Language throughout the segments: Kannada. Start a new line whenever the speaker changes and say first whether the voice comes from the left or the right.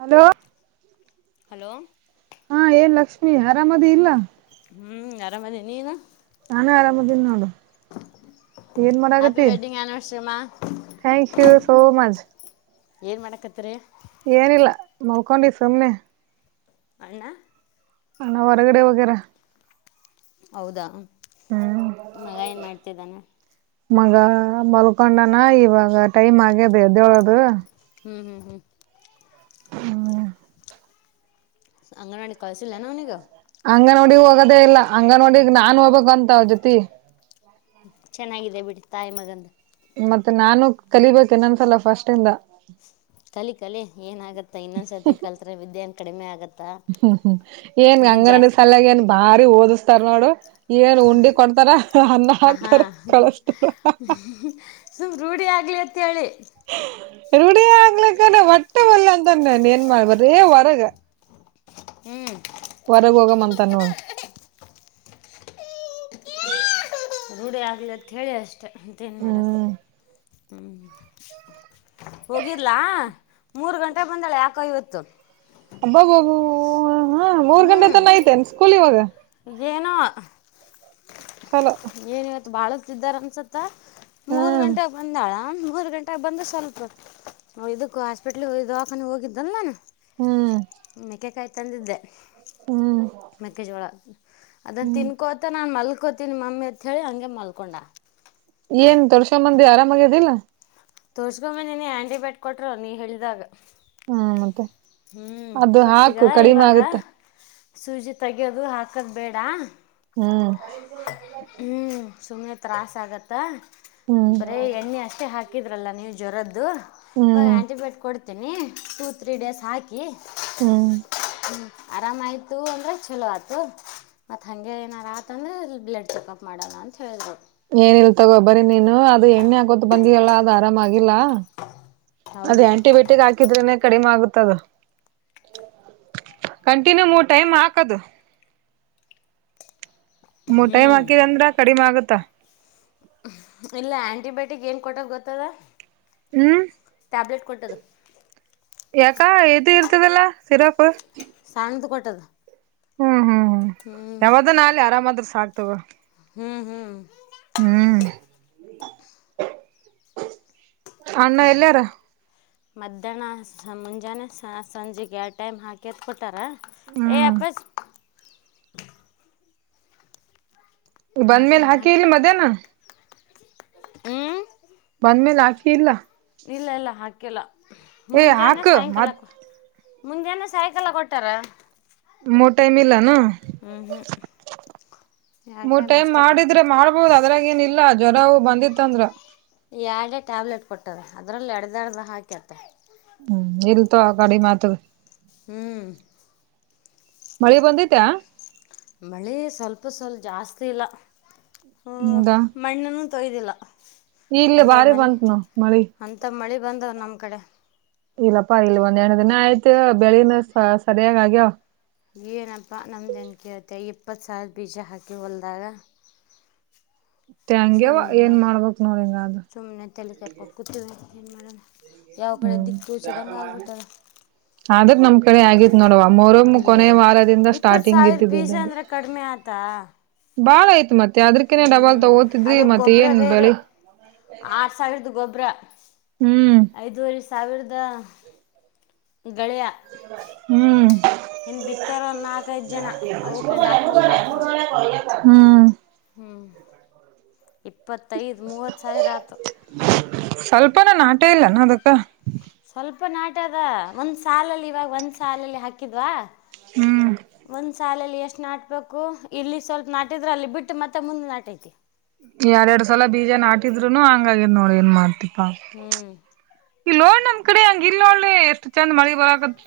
right: ಹಲೋ
left: ಹಲೋ
right: ಹಾ ಏನ್ ಲಕ್ಷ್ಮಿ ಆರಾಮದಿ ಇಲ್ಲ
left: ಹ್ಮ್ ಆರಾಮದಿನಿ ನೀನು
right: ನಾನು ಆರಾಮದೀನಿ ನೋಡು ಏನ್
left: ಹ್ಯಾಪಿ
right: ಮಾಡಕತ್ತಿ
left: ವೆಡ್ಡಿಂಗ್ ಆ್ಯನಿವರ್ಸರಿಮಾ
right: ಥ್ಯಾಂಕ್ ಯು ಸೋ ಮಚ್
left: ಏನ್ ಮಾಡಕತ್ತ ರೀ
right: ಏನಿಲ್ಲ ಮಲ್ಕೊಂಡಿನಿ ಸುಮ್ನೆ
left: ಅಣ್ಣ
right: ಅಣ್ಣ ಹೊರಗಡೆ ಹೋಗ್ಯಾರ
left: ಹೌದಾ
right: ಹ್ಮ್
left: ಮಗ ಏನ್ ಮಾಡ್ತಿದ್ದಾನೆ
right: ಮಗ ಮಲ್ಕೊಂಡನ ಇವಾಗ ಟೈಮ್ ಆಗ್ಯದ ಎದ್ದೇಳೋದು
left: ಹ್ಮ್ ಹ್ಮ್ ಹ್ಮ್
right: ಹ್ಮ್
left: ಅಂಗನವಾಡಿ ಕಳಸಿಲ್ಲ ಅನು ಅವನಿಗೆ
right: ಅಂಗನವಾಡಿ ಹೋಗೋದೇ ಇಲ್ಲ ಅಂಗನವಾಡಿಗೆ ನಾನ್ ಹೋಗ್ಬೇಕ ಅಂತ ಅವನ ಜೊತಿ
left: ಚೆನ್ನಾಗಿದೆ ಬಿಟ್ಟ ತಾಯಿ ಮಗಂದು
right: ಮತ್ತೆ ನಾನು ಕಲಿಬೇಕು ಇನ್ನಂದಸಲ ಫಸ್ಟ್ ಇಂದ
left: ಕಲಿ ಕಲಿ ಏನಾಗತ್ತಾ ಇನ್ನೊಂದ್ಸರ್ತಿ ಕಲ್ತ್ ವಿದ್ಯಾನ್ ಕಡಿಮೆ ಆಗತ್ತ
right: ಹ್ಮ್ ಹ್ಮ್ ಏನ್ ಅಂಗನಡಿ ಸಲಯಾಗ ಏನ್ ಬಾರಿ ಓದಿಸ್ತಾರ ನೋಡು ಏನ್ ಉಂಡಿ ಕೊಡ್ತಾರ ಅನ್ನ
left: ಹ ಹಾ
right: ಹಾಕ್ತಾರ ಕಳಸ್ತರ
left: ಸುಮ್ ರೂಢಿ ಆಗ್ಲಿ ಅಂತೇಳಿ
right: ರೂಢಿಆಗ್ಲಿಕ್ಕ ಒಟ್ಟೆ ಒಲ್ಲೆ ಅಂತನಾ ನಾ ಏನ್ ಮಾಡ್ಲಿ ಬರೇ ಹೊರಗ
left: ಹ್ಮ
right: ಹೊರಗ ಹೋಗ್ಮು ಅಂತನಾ ನೋಡು
left: ರೂಢಿ ಆಗ್ಲಿ ಅಂತ ಹೇಳಿ ಅಷ್ಟೆ ಮತ್ತೇನು ಮಾಡದು
right: ಹ್ಮ್
left: ಹ್ಮ ಹೋಗಿರ್ಲಾ ಮೂರ್ ಗಂಟೆ ಬಂದಾಳೆ ಯಾಕೋ ಇವತ್ತು
right: ಅಬೋಬೋ ಬೊ ಹಾ ಮೂರ್ ಗಂಟೆ
left: ಹ್ಮ್
right: ತನ ಐತೆೇನ್ ಸ್ಕೂಲ್ ಇವಾಗ
left: ಏನೋ
right: ಚಲೋ
left: ಏನ ಇವತ್ತು ಬಾಳತ್ತ ಇದ್ದಾರಾ ಅನ್ಸತ್ತ ಮೂರ್
right: ಹ್ಮ್
left: ಗಂಟೆಗೆ ಬಂದಾಳ ಅವಂ ಮೂರು ಗಂಟೆಗೆ ಬಂದು ಸ್ವಲ್ಪ ಇದಕ್ಕ ಹಾಸ್ಪೆಟ್ಲಿಗೆ ದಾವಾಖಾನಿಗೆ ಹೋಗಿದ್ದಲ್ಲ ನಾನು
right: ಹ್ಮ್
left: ಮೆಕೆಕಾಯಿ ತಂದಿದ್ದೆ
right: ಹ್ಮ್
left: ಮೆಕ್ಕೇಜ್ ಒಳ ಅದನ್ನು
right: ಹ್ಮ್
left: ತಿನ್ಕೋತ ನಾನು ಮಲ್ಕೋತೀನಿ ಮಮ್ಮಿ ಅಂತ ಹೇಳಿ ಹಂಗೆ ಮಲ್ಕೊಂಡ
right: ಏನ್ ತೊಳ್ಸೋ ಮಂದಿ ಆರಾಮ ಆಾಗ್ಯದಿಲ್ಲಾ
left: ತೋರ್ಸ್ಕೊಂಬೆ ನೀನ ಆ್ಯಂಟಿಬಯೋಟ್ಕ್ ಕೊಟರು ನೀ ಹೇಳಿದಾಗ
right: ಹ್ಮ್ ಮತ್ತೆ
left: ಹ್ಮ್
right: ಅದು
left: ಫಸ್ಟ್ ಈಗ
right: ಹಾಕು ಕಡಿಮೆ
left: ಇವಾಗ
right: ಆಗುತ್ತ
left: ಸೂಜಿ ತೆಗಯೋದು ಹಾಕೋಕ್ ಬೇಡ
right: ಹ್ಮ
left: ಹ್ಮ್ ಸುಮ್ಮ್ನೆ ತ್ರಾಸ ಆಗತ್ತಾ
right: ಹ್ಮ್
left: ಬರೀ ಎಣ್ಣೆ ಅಷ್ಟೇ ಹಾಕಿ ಹಾಕಿದ್ರಲ್ಲ ನೀವು ಜ್ವರದ್ದು ಇವಾಗ
right: ಹ್ಮ್
left: ಆ್ಯಂಟಿಬಯೋಟಿಕ್ ಕೊಡ್ತೀನಿ ಟೂ ತ್ರೀ ಡೇಸ್ ಹಾಕಿ
right: ಹ್ಮ್
left: ಹ್ಮ್ ಆರಾಮಯ್ತು ಅಂದ್ರೆ ಚಲೋ ಆತು ಮತ್ತ ಹಂೆ ಏನಾರ ಆತಂದ್ರೆ ಅಲ್ಲಿ ಬ್ಲಡ್ ಚೆಕಪ್ ಮಾಡೋಣ ಅಂತ ಹೇಳಿದರು
right: ಏನಿಲ್ ತಗೊಬರರಿ ನೀನು ಅದು ಎಣ್ಣೆ ಆಕೋತ ಬಂದಿ ಅಲ್ಲ ಅದು ಆರಾಮಾಗಿಿಲ್ಲ ಅದೇ
left: ಹೌದು
right: ಆಂಟಿಬಯೋಟಿಕ್ ಹಾಕಿದ್ರೆನೆ ಕಡಿಮೆ ಆಗುತ್ತೆ ಕಂಟಿನ್ಯೂ ಮೂರು ಟೈಮ್ ಹಾಕದು ಮಟೈ
left: ಹ್ಞೂ
right: ಹಾಕಿದಿದೆ ಅಂದ್ರ ಕಡಿಮೆ ಆಗುತ್ತಾ
left: ಇಲ್ಲ ಆ್ಯಂಟಿಬಯೋಟಿಕ್ ಏನ್ ಕೊಟ್ಟೋಕ್ ಗೊತ್ತದ
right: ಹ್ಮ್
left: ಟ್ಯಾಬ್ಲೆಟ್ ಕೊಟ್ಟದದು
right: ಏಕ್ಕಾ ಎದು ಇತದೆಲ್ಲ ಸರಪ್ಪ
left: ಸಣ್ಣ್ದ ಕೊಟ್ಟದ
right: ಹ್ಮ್ ಹ್ಮ್ ಹ್ಮ್ ಯಾವ್ದ ನ ಅಾಲಲಿ ಆರಾಮಾದ್ರೂ ಸಾಕ್ತವ
left: ಹ್ಮ್ ಹ್ಮ್
right: ಹ್ಮ್ ಅಣ್ಣ ಎಲ್ಲಯಾರ
left: ಮಧ್ಯಾಹ್ನ ಮುಂಜಾನೆ ಸಂಜೆಗೆ ಎರಡು ಟೈಮ್ ಹಾಕಿ ಕೆತ್ ಕೊಟ್ಟಾರಾ ಏ
right: ಹ್ಮ್
left: ಅಪ್ಪಸ್ ಎರಡು
right: ಬಂದ್ಮೇಲೆ
left: ಟೈಮ್
right: ಹಾಕಿ ಇಲ್ಲಿ ಮಧಹ್ನ
left: ಹ್ಮ್
right: ಬಂದ್ಮೇಲೆ ಹಾಕಿ ಇಲ್ಲ
left: ಇಲ್ಲ ಇಲ್ಲ ಹಾಕಿಲ್ಲ
right: ಏ
left: ಮುಂಜಾನೆ
right: ಹಾಕ್ ಮತ್
left: ಸಾಯಂಕಾಲಕ್ಕೆ ಮುಂಜಾನೆ ಸಾಯಂಕಾಲ ಕೊಟ್ಟಾರ
right: ಮೂರು ಟೈಮ್ ಇಲ್ಲಾನ
left: ಹ್ಞೂ ಹ್ಞೂ ಎರಡು
right: ಮೂರು ಟೈಮ್
left: ಅಷ್ಟೇ ಕೊಟ್ಟ
right: ಮಾಡಿದ್ರೆ ಮಾಡ ಹೌದ್ ಅದ್ರಾಗ ಏನಿಲ್ಲಾ ಜ್ವರವವು ಬಂದಿತ್ತ ಅಂದ್ರ
left: ಎರಡೇ ಟ್ಯಾಬ್ಲೆಟ್ ಕೊಟ್ಟದ ಅದ್ರಲ್ಲಿ ಅರ್ಧ ಅರ್ಧ ಹಾಕ್ಯತ್ತ
right: ಇಲ್ ತೋ ಕಡಿಮೆಯಾಗುತ್ತದ
left: ಹ್ಮ್
right: ಮಳಿ ಬಂದೈತಾ
left: ಮಳೆ ಸ್ವಲ್ಪ ಸ್ವಲ್ಪ ಜಾಸ್ತಿ ಇಲ್ಲ ಹ ಮಣ್ಣನ್ನು ತೊಯ್ದಿಲ್ಲಾ
right: ಇಲ್ಲೇ ಬಾರಿ ಬಂತ್ ನೋಡ ಮಳಿ
left: ಅಂಥ ಮಳೆ ಬಂದವ ನಮ್ಮ ಕಡೆ
right: ಇಲ್ಲಪ್ಪಾ ಇಲ್ಲಿ ಒಂದ್ ಎಂಟ ದಿನ ಆಯ್ತ ಬೆಳಿನ ಸರಿಯಾಗಿ ಆಗ್ಯಾವ
left: ಏನಪ್ಪ ನಮ್ದುನ ಕೇಳತ್ತೆ ಇಪ್ಪತ್ತು ಸಾವಿರ ಬೀಜ ಹಾಕಿ ಹೊಲ್ದಾಗ
right: ತಂಗ್ಯವ್ವ ಏನ್
left: ಸುಮ್ಮನೆ
right: ಮಾಡಬೇಕು ನೋಡು ಹಿಂಗಾದರ
left: ಸುಮ್ಮನೆ ತಲೆ ಕೆರ್ ಕೊಟ್ಟು ಕೂತೀವಿ ಏನು ಮಾಡೋಣ ಯಾವ ಕಡೆ
right: ಹ್ಮ್
left: ದಿಕ್ಕುಚಿದಂಗೆ ಆಗಬಿಟ್ಟಾರ
right: ಆದ್ರ ನಮ್ ಕಡೆ ಆಗಿತ್ ನೋಡವ ಮೊಹರ ಕೊನೆ ವಾರದಿಂದ ಸ್ಟಾರ್ಟಿಂಗ್ ಇದ್ದಿದ್
left: ಜನರ ಅಂದ್ರೆ ಕಡಿಮೆ ಆತಾ
right: ಬಾಳ ಆಯ್ತು ಮತ್ತೆ ಅದ್ರಕನೆೇ
left: ಹ್ಞೂ
right: ಡಬಲ್ ತಗೋತಿದ್ರಿ ಮತ್ತೆ ಏನ್ ಬೆಳಿ
left: ಆರ್ ಸಾವಿರದ ಗೊಬ್ಬರ
right: ಹ್ಮ್
left: ಐದುವರೆ ಸಾವಿರದ ಗಳೆ
right: ಹ್ಮ್
left: ಬಿತ್ತರೋ ನಾಲ್ಕೈದು ಜನ ಅವಕ್ಕೆ ನಾಲ್ಕುನೂರು
right: [unintelligible] ಹ್ಮ್
left: ಹ್ಮ್ ಇಪ್ಪತ್ತೈದ ಮೂವತ್ ಸಾವಿರ ಆಯ್ತು
right: ಸ್ವಲ್ಪನ್ ನಾಟೆ ಇಲ್ಲ ನ ಅದಕ್ಕ
left: ಸ್ವಲ್ಪ ನಾಟೇ ಅದ ಒಂದು ಸಾಲಲ್ಲಿ ಇವಾಗ ಒಂದು ಸಾಲಲ್ಲಿ ಹಾಕಿದ್ವಾ
right: ಹ್ಮ್
left: ಒಂದ್ಸ ಸಾಲಲ್ಲಿ ಎಷ್ಟು ನಾಟಬೇಕು ಇಲ್ಲಿ ಸ್ವಲ್ಪ ನಾಟಿದ್ರರೆ ಅಲ್ಲಿ ಬಿಟ್ಟು ಮತ್ತೆ ಮುಂದೆ ನಾಟೈತಿ
right: ಎಎರಡ್ ಸಲ ಬೀಜ ನಾಟಿದ್ರುನು ಹಂಗಾಗದ್ ನೋಡ ಏನ್ ಮಾಡ್ತಿ
left: ಹ್ಞೂ
right: ಇಲ್ಲೋ ನಮ್ ಕಡೆ ಹಂಗ ಇಲ್ಲ ನೋಡ್ಲೆ ಎಷ್ಟು ಚಂದ್ ಮಳೆ ಬರಕತ್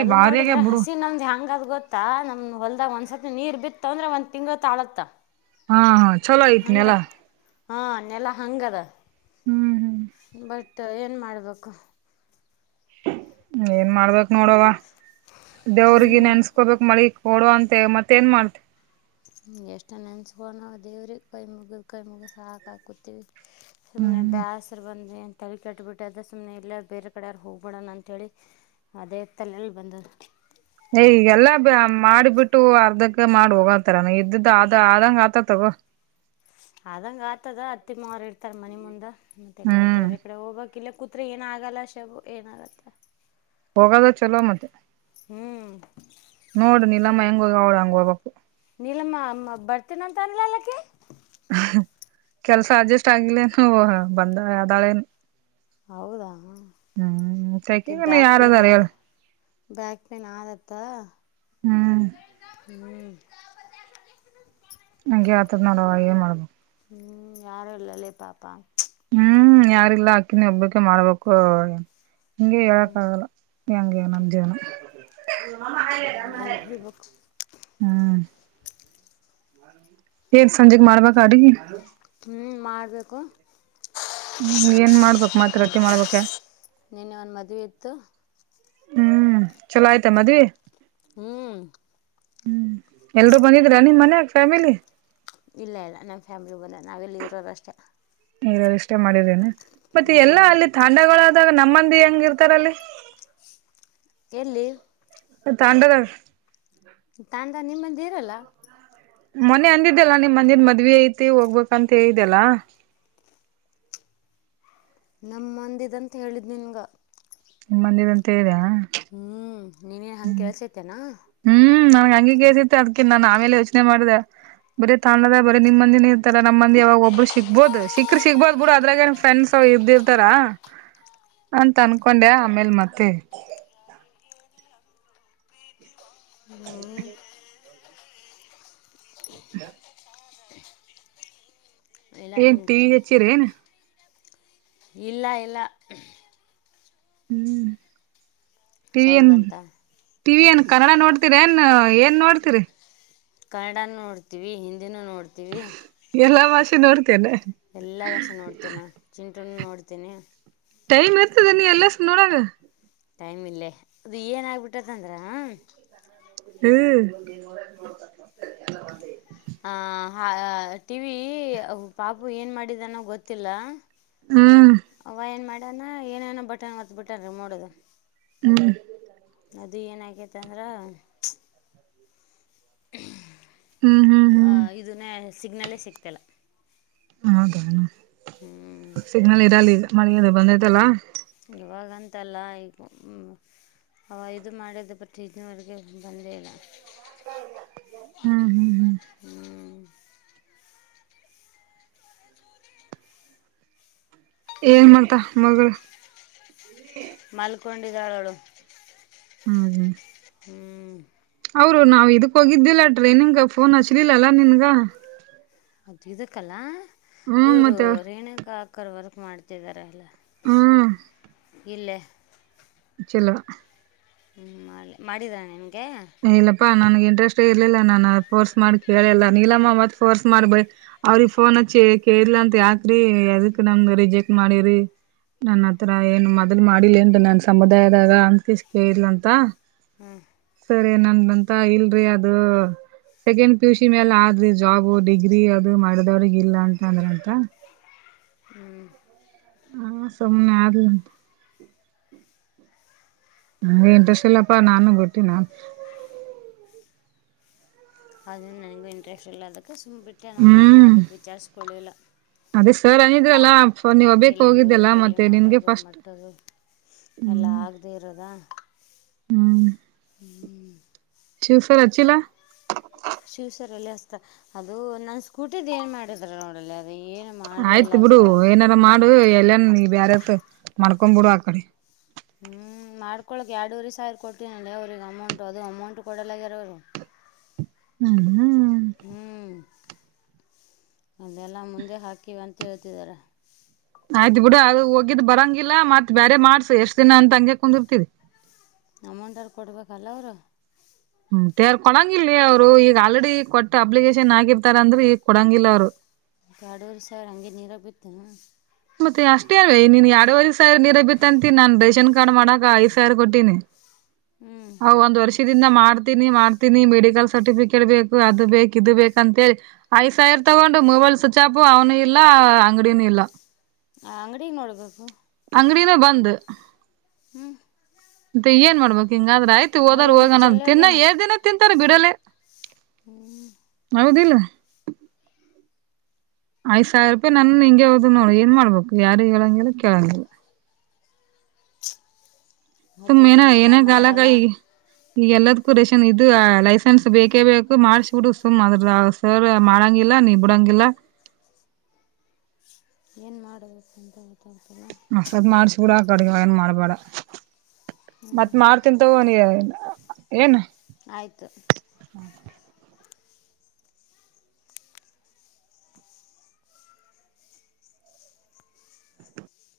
left: ಅದು ನೋಡಿದ್ರೆ ಹಸಿ ನಮ್ದ್ ಹೆಂಗ ಅದ್ ಗೊತ್ತಾ ನಮ್ ಹೊಲ್ದ ಒಂದ್ಸತಿ ನೀರ್ ಬಿತ್ತ ಅಂದ್ರೆ ಒಂದ್ ತಿಂಗಳು ತಾಳತ್ತ
right: ಹಾ ಹಾ ಚಲೋ ಐತೆ ನೆಲಾ
left: ಹಾ ನೆಲ ಹಂಗದ
right: ಹ್ಮ್ ಹ್ಮ್
left: ಬಟ್ ಏನ್ ಮಾಡ್ಬೇಕು
right: ಏನ್ ಮಾಡ್ಬೇಕ್ ನೋಡವ
left: ಹ್ಞೂ
right: ದೇವ್ರಿಗೆ ನೆನ್ಸ್ಕೊಬೇಕ್ ಮಳಿಗೆ ಕೋಡುವ ಅಂತೆ ಮತ್ತ ಎನ್ ಮಾಡ್ತೆ
left: ಎಷ್ಟ ನೆನ್ಸ್ಕೊಂಡ ನಾವು ದೇವ್ರಿಗೆ ಕೈ ಮುಗಿದ್ ಕೈ ಮುಗುದ್ ಸಾಕಾಗಿ ಕುತೀವಿ ಸುಮ್ಮುನೆ
right: ಹ್ಮ್
left: ಬ್ಯಾಸರ್ ಬಂದ ತಲೆ ಕೆಟ್ ಬಿಟ್ಟದೆ ಸುಮ್ಮನೆ ಇಲ್ಲ ಬೇರೆ ಕಡೆರ ಹೋಗ್ಬೇಡಣ ಅಂತಥೇಳಿ ಅದೇ ತಲೆಲ್ಲಿ ಬಂದದ
right: ಏ ಈಗೆಲ್ಲಾ ಮಾಡಿ ಬಿಟ್ಟು ಅರ್ಧಕ್ಕೆ ಮಾಡಿ ಹೋಗೋಂತರ ಇದ್ದದ್ದು ಆದ ಆದಂಗ ಆತದ್ ತಗೋ
left: ಆದದಂಗ ಆತದ ಅತ್ತಿಮ್ಮವರು ಇರ್ತಾರ್ ಮನೆ ಮುಂದ ಮತ್ತೆ ಎಲ್ಲಾರ
right: ಹ್ಮ್
left: ಬೇರೆ ಕಡೆ ಹೋಗ್ಬೇಕ ಇಲ್ಲೆ ಕೂತ್ರೆ ಏನಾಗಲ್ಲ ಶಬ ಏನಾಗತ್ತ
right: ಹೋಗದ ಚಲೋ ಮತ್ತೆ
left: ಹ್ಮ್
right: ನೋಡು ನಿಲಮ್ಮ ಹೆಂಗ ಹೋಗ ಅವಳ ಹಂಗ ಹೋಗ್ಬೇಕು
left: ನೀಲಮ್ಮ ಬರ್ತೀನಂತ ಅನ್ಲ್ಲ ಅಕಿ
right: ಕೆಲ್ಸ ಅಡ್ಜಸ್ಟ್ ಆಗಿಲ್ಲೇನು ಬಂದ ಅದಾಳೆ
left: ಹೌದಾ
right: ಹ್ಮ್
left: ಆಕಿ
right: ಸಕೀಗನು
left: ಬ್ಯಾಕ್ ಪೇನ್
right: ಯಾರದಾರ ಹೇಳ
left: ಆದ ಬ್ಯಾಕ್ ಪೇನ್ ಆದತ್ತಾ
right: ಹ್ಮ್
left: ಹ್ಞ
right: ಹಂಗೆ ಆತದ್ ನೋಡವ್ವ ಏನ್ ಮಾಡೋದು
left: ಹ್ಮ್ ಯಾರು ಇಲ್ಲಲ್ಲ ಪಾಪಾ
right: ಹ್ಮ್ ಯಾರಿಲ್ಲ ಅಕ್ಕಿನಿ ಒಬ್ಬಕ ಮಾಡ್ಬೇಕು ಏ ಹಿಂಗೆ ಹೇಳಕ್ ಆಗಲ್ಲ ಎಂಗ್ಯಾನ ಅಂಜಾನ
left: ಏನ್ ಹೇಳ್ಬೇಕು
right: ಏಗ್ ಸಂಜೆ ಮಾಡ್ಬೇಕು ಕಡಗ
left: ಹ್ಞೂ ಮಾಡಬೇಕು
right: ಹ್ಮ್ ಏನ್ ಮಾಡ್ಬೇಕಕ್ ಮತ್ ರೊಟ್ಟಿ ಮಾಡ್ಬೇಕ
left: ನಿನ್ನ ಒಂದು ಮದುವಿ ಇತ್ತು
right: ಹ್ಮ್ ಚಲೋ ಆಯ್ತಾ ಮದ್ವಿ
left: ಹ್ಮ್
right: ಹ್ಮ್ ಎಲ್ರೂ ಬಂದಿದ್ರಾ ನಿಮ್ ಮನ್ಯಾಗ ಫ್ಯಾಮಿಲಿ
left: ಇಲ್ಲ ಇಲ್ಲ ನಮ್ಮ ಫ್ಯಾಮ್ಲಿಗೆ ಬಂದರೆ ನಾವೆಲ್ಲಿ ಇರೋರುಷ್ಟೇ
right: ನೀರಲ್ಲಿ ಇಷ್ಟೇ ಮಾಡಿದೀನೆ ಮತ್ ಎಲ್ಲಾ
left: ಹ್ಮ್
right: ಅಲ್ಲಿ ತಾಂಡಗಳಾದಾಗ ನಮ್ಮಂದಿ ಹೆಂಗ ಇರ್ತಾರ ಅಲ್ಲಿ
left: ಎಲ್ಲಿ
right: ತಾಂಡದ
left: ತಾಂಡ ನಿಮ್ಮಂದ ಇರಲ್ಲ
right: ಮೊನೆ ಅಂದಿದ್ದೆಲ್ಲಾ ನಿಮ್ ಮಂದಿದ್ ಮದುವೆ ಐತಿ ಹೋಗ್ಬೇಕಂತ ಹೇಳಿದ್ದಲ್ಲಾ
left: ನಮ್ಮ ಮಂದಿದಂತ ಹೇಳಿದ್ ನಿನ್ಗ
right: ನಿಮ್ಮಂದಿರ ಅಂತ ಹೇಳಾ
left: ಹ್ಮ್ ನೀನೇನ್ ಹಂಗ ಕೆಲ್ಸ ತೇನಾ
right: ಹ್ಮ್ ನನ್ಗೆ ಹಂಗಿ ಕೇಸಿತ್ತ ಅದಕಿ ನಾನನ್ ಆಮೇಲೆ ಯೋಚನೆ ಮಾಡಿದೆ ಬರೀ ತಾಣಳಲದ ಬೇ ನಿಮ್ಮ್ಂದಿ ಇರ್ತಾರ ನಮ್ಮಂದಿ ಯಾವಾಗ ಒಬ್ರು ಸಿಗ್ಬೋದು ಸಿಕ್ಕರು ಸಿಗ್ಬೋದು ಬಿಡ ಅದ್ರಾಗ ಫ್ರೆಂಡ್ಸ್ ಅವ ಇದ್ದಿರ್ತಾರ ಅಂತ ಅನ್ಕೊಂಡೆ ಆಮೇಲ್ ಮತ್ತೆ
left: ಹ್ಞೂ
right: [unintelligible] [inaudible]
left: ಇಲ್ಲ
right: ಏನ್ ಟಿವಿ
left: ನಿಮ್ಮ
right: ಹಚ್ಚಿರ ಏನ್
left: ಇಲ್ಲ ಇಲ್ಲ
right: ಹ್ಮ್ ಟಿ
left: ಸೌಂಡ್
right: ವನ್
left: ಬಂತ
right: ಟಿ ಏನ್ ಕನ್ನಡ ನೋಡ್ತಿೀರಿ ಏನ್ ಏನ್ ನೋಡ್ತೀರಿ
left: ಕನ್ನಡ ನೋಡ್ತೀವಿ ಹಿಂದಿನೂ ನೋಡ್ತೀವಿ
right: ಎಲ್ಲಾ ಮಾಸೆ ನೋಡ್ತೇನೆ
left: ಎಲ್ಲಾ ಭಾಷೆ ನೋಡ್ತೇನಿ ನು ಚಿಂಟು ನೋಡ್ತೇನಿ
right: ಟೈಮ್ ಇರ್ತದೆ ನೀ ಎಲ್ಲ ನೋಡಾಗ
left: ಟೈಮ್ ಇಲ್ಲೇ ಅದು ಏನ್ ಆಗ್ಬಿಟ್ಟತ್ತಂದ್ರ
right: ಹ್ಮ್ ೋ
left: ಆ ಟಿವ ವಿ ಪಾಪು ಏನ್ ಮಾಡಿದನ್ನೋ ಗೊತ್ತಿಲ್ಲ
right: ಹ್ಮ್
left: ಅವ ಏನ್ ಮಾಡಣ ಏನೇನೋ ಬಟನ್ ಹೊತ್ ಬಿಟನ್ರಿ ನೋಡುದು
right: ಹ್ಮ್
left: ನದಿ ಏನಕೈತೆ ಅಂದ್ರೆ ಹ
right: ಹ್ಮ್ ಹ್ಮ್ ಹ್ಮ್
left: ಇದನ್ನೇ ಸಿಗ್ನಲ್ಲೇ ಸಿಗ್ತಿಲ್ಲ
right: ಹೌದ
left: ಹ್ಞೂ
right: ಸಿಗ್ನಲ್ ಇರಲ್ಲಗ ಮಳಗ ಬಂದೈತಲ್ಲಾ
left: ಇವಾಗಂತಲ್ಲ ಈಗ ಅವ ಇದು ಮಾಡೋದು ಬಟ್ ಇದನ್ವರೆಗೆ ಬಂದೇ ಇಲ್ಲ
right: ಹ್ಮ್ ಹ್ಮ್ ಹ್ಮ್
left: ಹ್ಮ್
right: ಏನ್ ಮಾಡ್ತ ಮಗಳು ಹ್ಮ
left: ಮಾಲ್ಕೊಂಡಿದ್ದಾಳಳು
right: ಹ್ಮ್
left: ಹ್ಮ್
right: ಅವರು ನಾವ್ ಇದಕ್ ಹೋಗಿದ್ದಿಲ್ಲ ಟ್ರೇ ನಿಂಗ್ಗ ಫೋನ್ ಹಚ್ಲಿಲ್ಲಲ್ಲಾ ನಿನ್ಗ
left: ಅದು ಇದಕ್ಕಲ್ಲಾ
right: ಹ್ಮ
left: ಇವ್ರು
right: ಮತ್ತ
left: ರೇಣುಕಾಕರ್ ವರ್ಕ್ ಮಾಡ್ತಿದಿದ್ದಾರೆ ಎಲ್ಲ
right: ಹ್ಮ್
left: ಇಲ್ಲೇ
right: ಚಲೋ
left: ಹ್ಞೂ ಮಾಡಿ ಮಾಡಿದ ನಿಮಗೆ
right: ಇಲ್ಲಪ್ಪಾ ನನ್ಗೆ ಇಂಟ್ರೆಸ್ಟ್ ಇರ್ಲಿಲ್ಲ ನಾನು ಫೋರ್ಸ್ ಮಾಡಿ ಕೇಳಲ್ಲ ನೀಲಮ್ಮ ಮತ್ಫೋರ್ಸ್ ಮಾಡ್ಬೇ ಅವ್ರಿ ಫೋನ್ ಹ ಕೇಳಲ ಅಂತ ಯಾಕ್ರಿ ಅದಕ್ ನಮ್ದ ರಿಜೆಕ್ಟ್ ಮಾಡಿರಿ ನನ್ನ ಹತ್ರ ಏನು ಮೊದ್ಲು ಮಾಡಿಲ್ಲೇಟ ನನ್ ಸಮುದಾಯದಾಗ ಅಂತಿಸ್ಕ ಇಲ ಅಂತ
left: ಹ್ಮ್
right: ಸರಿ ನನ್ಂತ ಇಲ್ರಿ ಅದು ಸೆಕೆಂಡ್ ಪಿಯುಸಿ ಮೇಲ್ ಆದ್ರಿ ಜಾಬ್ ಡಿಗ್ರಿ ಮೇಲೆ ಮಾಡಿದವರಿಗೆ ಇಲ್ಲ ಅಂತ ಅಂದರಂತೆ
left: ಹ್ಮ್
right: ಹಾ ಸುಮ್ಮ್ಆದಲಂಟ ಹ ಎಟಸಲ್ಲಪ್ಪಾ ನಾನು ಗಟ್ಟಿ ನಾನ
left: ಅದು ನನಗೂ ಇಂಟ್ರೆಸ್ಟ್ ಇಲ್ಲ ಅದಕ್ಕೆ ಸುಮ್ಮ್ ಬಿಟ್ಟೆ ನಾನು ನಾನು
right: ಹ್ಮ್
left: ಅದಕ್ಕೆ ವಿಚಾರಿಸ್ಕೊಳ್ಳಲಿಲ್ಲ
right: ಅದೇ ಸರ್ ಅನಿದ್ರಲ್ಲ ಸೋ ನೀವು
left: ಎಲ್ಲಿಂದ
right: ಒಬ್ಬಕೋಗಿದ್ಯಲ್ಲ
left: ಹೋಗಿ ಎಲ್ಲಿ
right: ಮತ್ತೆ ನಿನಗೆ
left: ಮಾಡೋದು
right: ಫಾಸ್ಟ್
left: ಮಟ್ಟೋದು ಎಲ್ಲ ಆಗದೇ
right: ಹ್ಮ್
left: ಹ್ಮ್
right: ಚು ಸರ್ ಅಚಿಲ್ಲಾ
left: ಶಿವ್ಸರ್ ಅಲ್ಲಿ ಅಸ್ತ ಅದು ನನ್ ಸ್ಕೂಟಿದ್ ಏನ್ ಮಾಡಿದ್ರ ನೋಡಲ್ಲಿ ಅ ಏನ್
right: ಆಯ್ತು ಬಿಡು ಏನಾರ ಮಾಡು ಎಲ್ಲನ್ ಬ್ಯಾರತ್ ಮಾಡ್ಕೊಂಡ್ ಬಿಡು ಆ ಕಡೆ
left: ಹ್ಞೂ ಮಾಡ್ಕೊಕ್ಕೆ ಎರಡೂವ ಸಾವಿ ಕೊಡ್ತನಲ್ಲ ಅವ್ರರಿಗೆಗೆ ಅಮೌಂಟ ಅದು ಅಮೌಂಟ್ ಕೊಡಲ್ಲಾಗಿಯರೋ ಅವರು
right: ಹ್ಮ್
left: ಹ್ಮ್ ಅದೆಲ್ಲಾ ಮುಂದೆ ಹಾಕಿವ ಅಂತ ಹೇಳ್ತಿದಿದ್ದಾರೆ
right: ಆಯ್ತು ಬಿಡು ಹೋಗಿದ್ ಬರಂಗಿಲ್ಲ ಮತ್ತ್ ಬೇರೆ ಮಾಡಿಸು ಎಷ್ಟು ದಿನ ಅಂತ ಹೇಳಿ ಹಂಗೆ ಕುಂದುರ್ತಿರಿ
left: ಅಮೌಂಟ್ ಅವರು ಕೊಡ್ಬೇಕಲ್ಲ ಅವರು
right: ಹ್ಮಾರ್ ಕೊಡಂಗಿಲ್ಲಲ್ ಅವ್ರು ಈಗ ಆಲ್ರೆಡಿ ಕೊಟ್ಟ ಅಪ್ಲಿಕೇಶನ್ ಹಾಗಿರ್ತಾರ ಅಂದ್ರ ಈಗ ಕೊಡಂಗಿಲ್ಲ ಅವ್ರು
left: ಎರಡು ವರಿ ಸಾವಿರ ಹಂಗೆ ನೀರ ಬಿತ್ತು
right: ಮತ್ತೆ ಅಷ್ಟೇ ಅಲ್ವ ನೀನ್ ಎರಡವಐ ಸಾವಿರ ನೀರ ಬಿತ್ತ ಅಂತಿ ನಾನನ್ ರೇಷನ್ ಕಾರ್ಡ್ ಮಾಡಕ ಐದು ಸಾವಿರ ಕೊಟ್ಟಿನಿ
left: ಹ್ಞೂ
right: ಹ ಒಂದು ವರ್ಷ ದಿಂದ ಮಾಡ್ತೀನಿ ಮಾಡ್ತೀನಿ ಮೆಡಿಕಲ್ ಸರ್ಟಿಫಿಕೇಟ್ ಬೇಕು ಅದು ಬೇಕು ಇದು ಬೇಕ ಅಂತಿ ಐದ್ ಸಾವಿರ್ ತಗೊಂಡು ಮೊಬೈಲ್ ಸ್ವಿಚ್ ಆಫ್ ಅವ್ನು ಇಲ್ಲ ಅಂಗಡಿನೂ ಇಲ್ಲ
left: ಆ ಅಂಗಡಿಗೆ ನೋಡ್ಬೇಕು
right: ಅಂಗಡಿನ ಬಂದ
left: ಹ್ಮ್
right: ದ ಏನ್ ಮಾಡ್ಬೇಕು ಹಿಂಗಾದ್ರ ಆಯ್ತು ಓದಾರ
left: ಅಂಗಡಿ
right: ಹೋಗಣ
left: ಮುಚ್ಚಿ
right: ಅನ್ನೋದು
left: ಎಲ್ಲ
right: ದಿನ
left: ಹೋಗ್ಯಾನ
right: ಏಳ ದಿನಕ್ ತಿಂತಾರ ಬಿಡಲೆ
left: ಹ್ಮಞ
right: ಹೌದಿಲ್ಲ. ಐದ್ ಸಾವಿರ ರೂಪಾಯಿ ನನ್ ಹಿಂಗ ಹೋದವ ನೋಡ ಏನ್ ಮಾಡಬೇಕು ಯಾರ ಹೇಳೋಂಗಿಲ್ಲ ಕೇಳಂಗಿಲ್ಲ. ಸುಮ್
left: ಹೊಟ್ಟೆ
right: ಮಏನ
left: ತಿನ್ನಲ್ಲ
right: ಏನ
left: ಮಾಡಲ್ಲ
right: ಗಾಲಕೈ ಈಗ ಎಲ್ಲದಕ್ಕೂ ರೇಷನ್ ಇದು ಲೈಸೆನ್ಸ್ ಬೇಕೇ ಬೇಕು ಮಾಡ್ಸಬಿಡು ಸುಮ್ ಅದರದ ಸರ್ ಮಾಡಂಗಿಲ್ಲ ನೀ ಬಿಡಂಗಿಲ್ಲ
left: ಏನ್ ಮಾಡಬೇಕ ಅಂತ ಗೊತ್ತಾಗ್ತಿಲ್ಲ.
right: ಮಾಡ್ಸದ ಮಾಡ್ಸ ಬಿಡ ಆಕಡೆ ಏನ್ ಮಾಡ್ಬೇಡ ಮತ್ತ್ ಮಾಡ [unintelligible] ಅಂತ ನ ಏನು
left: ಆಯ್ತು.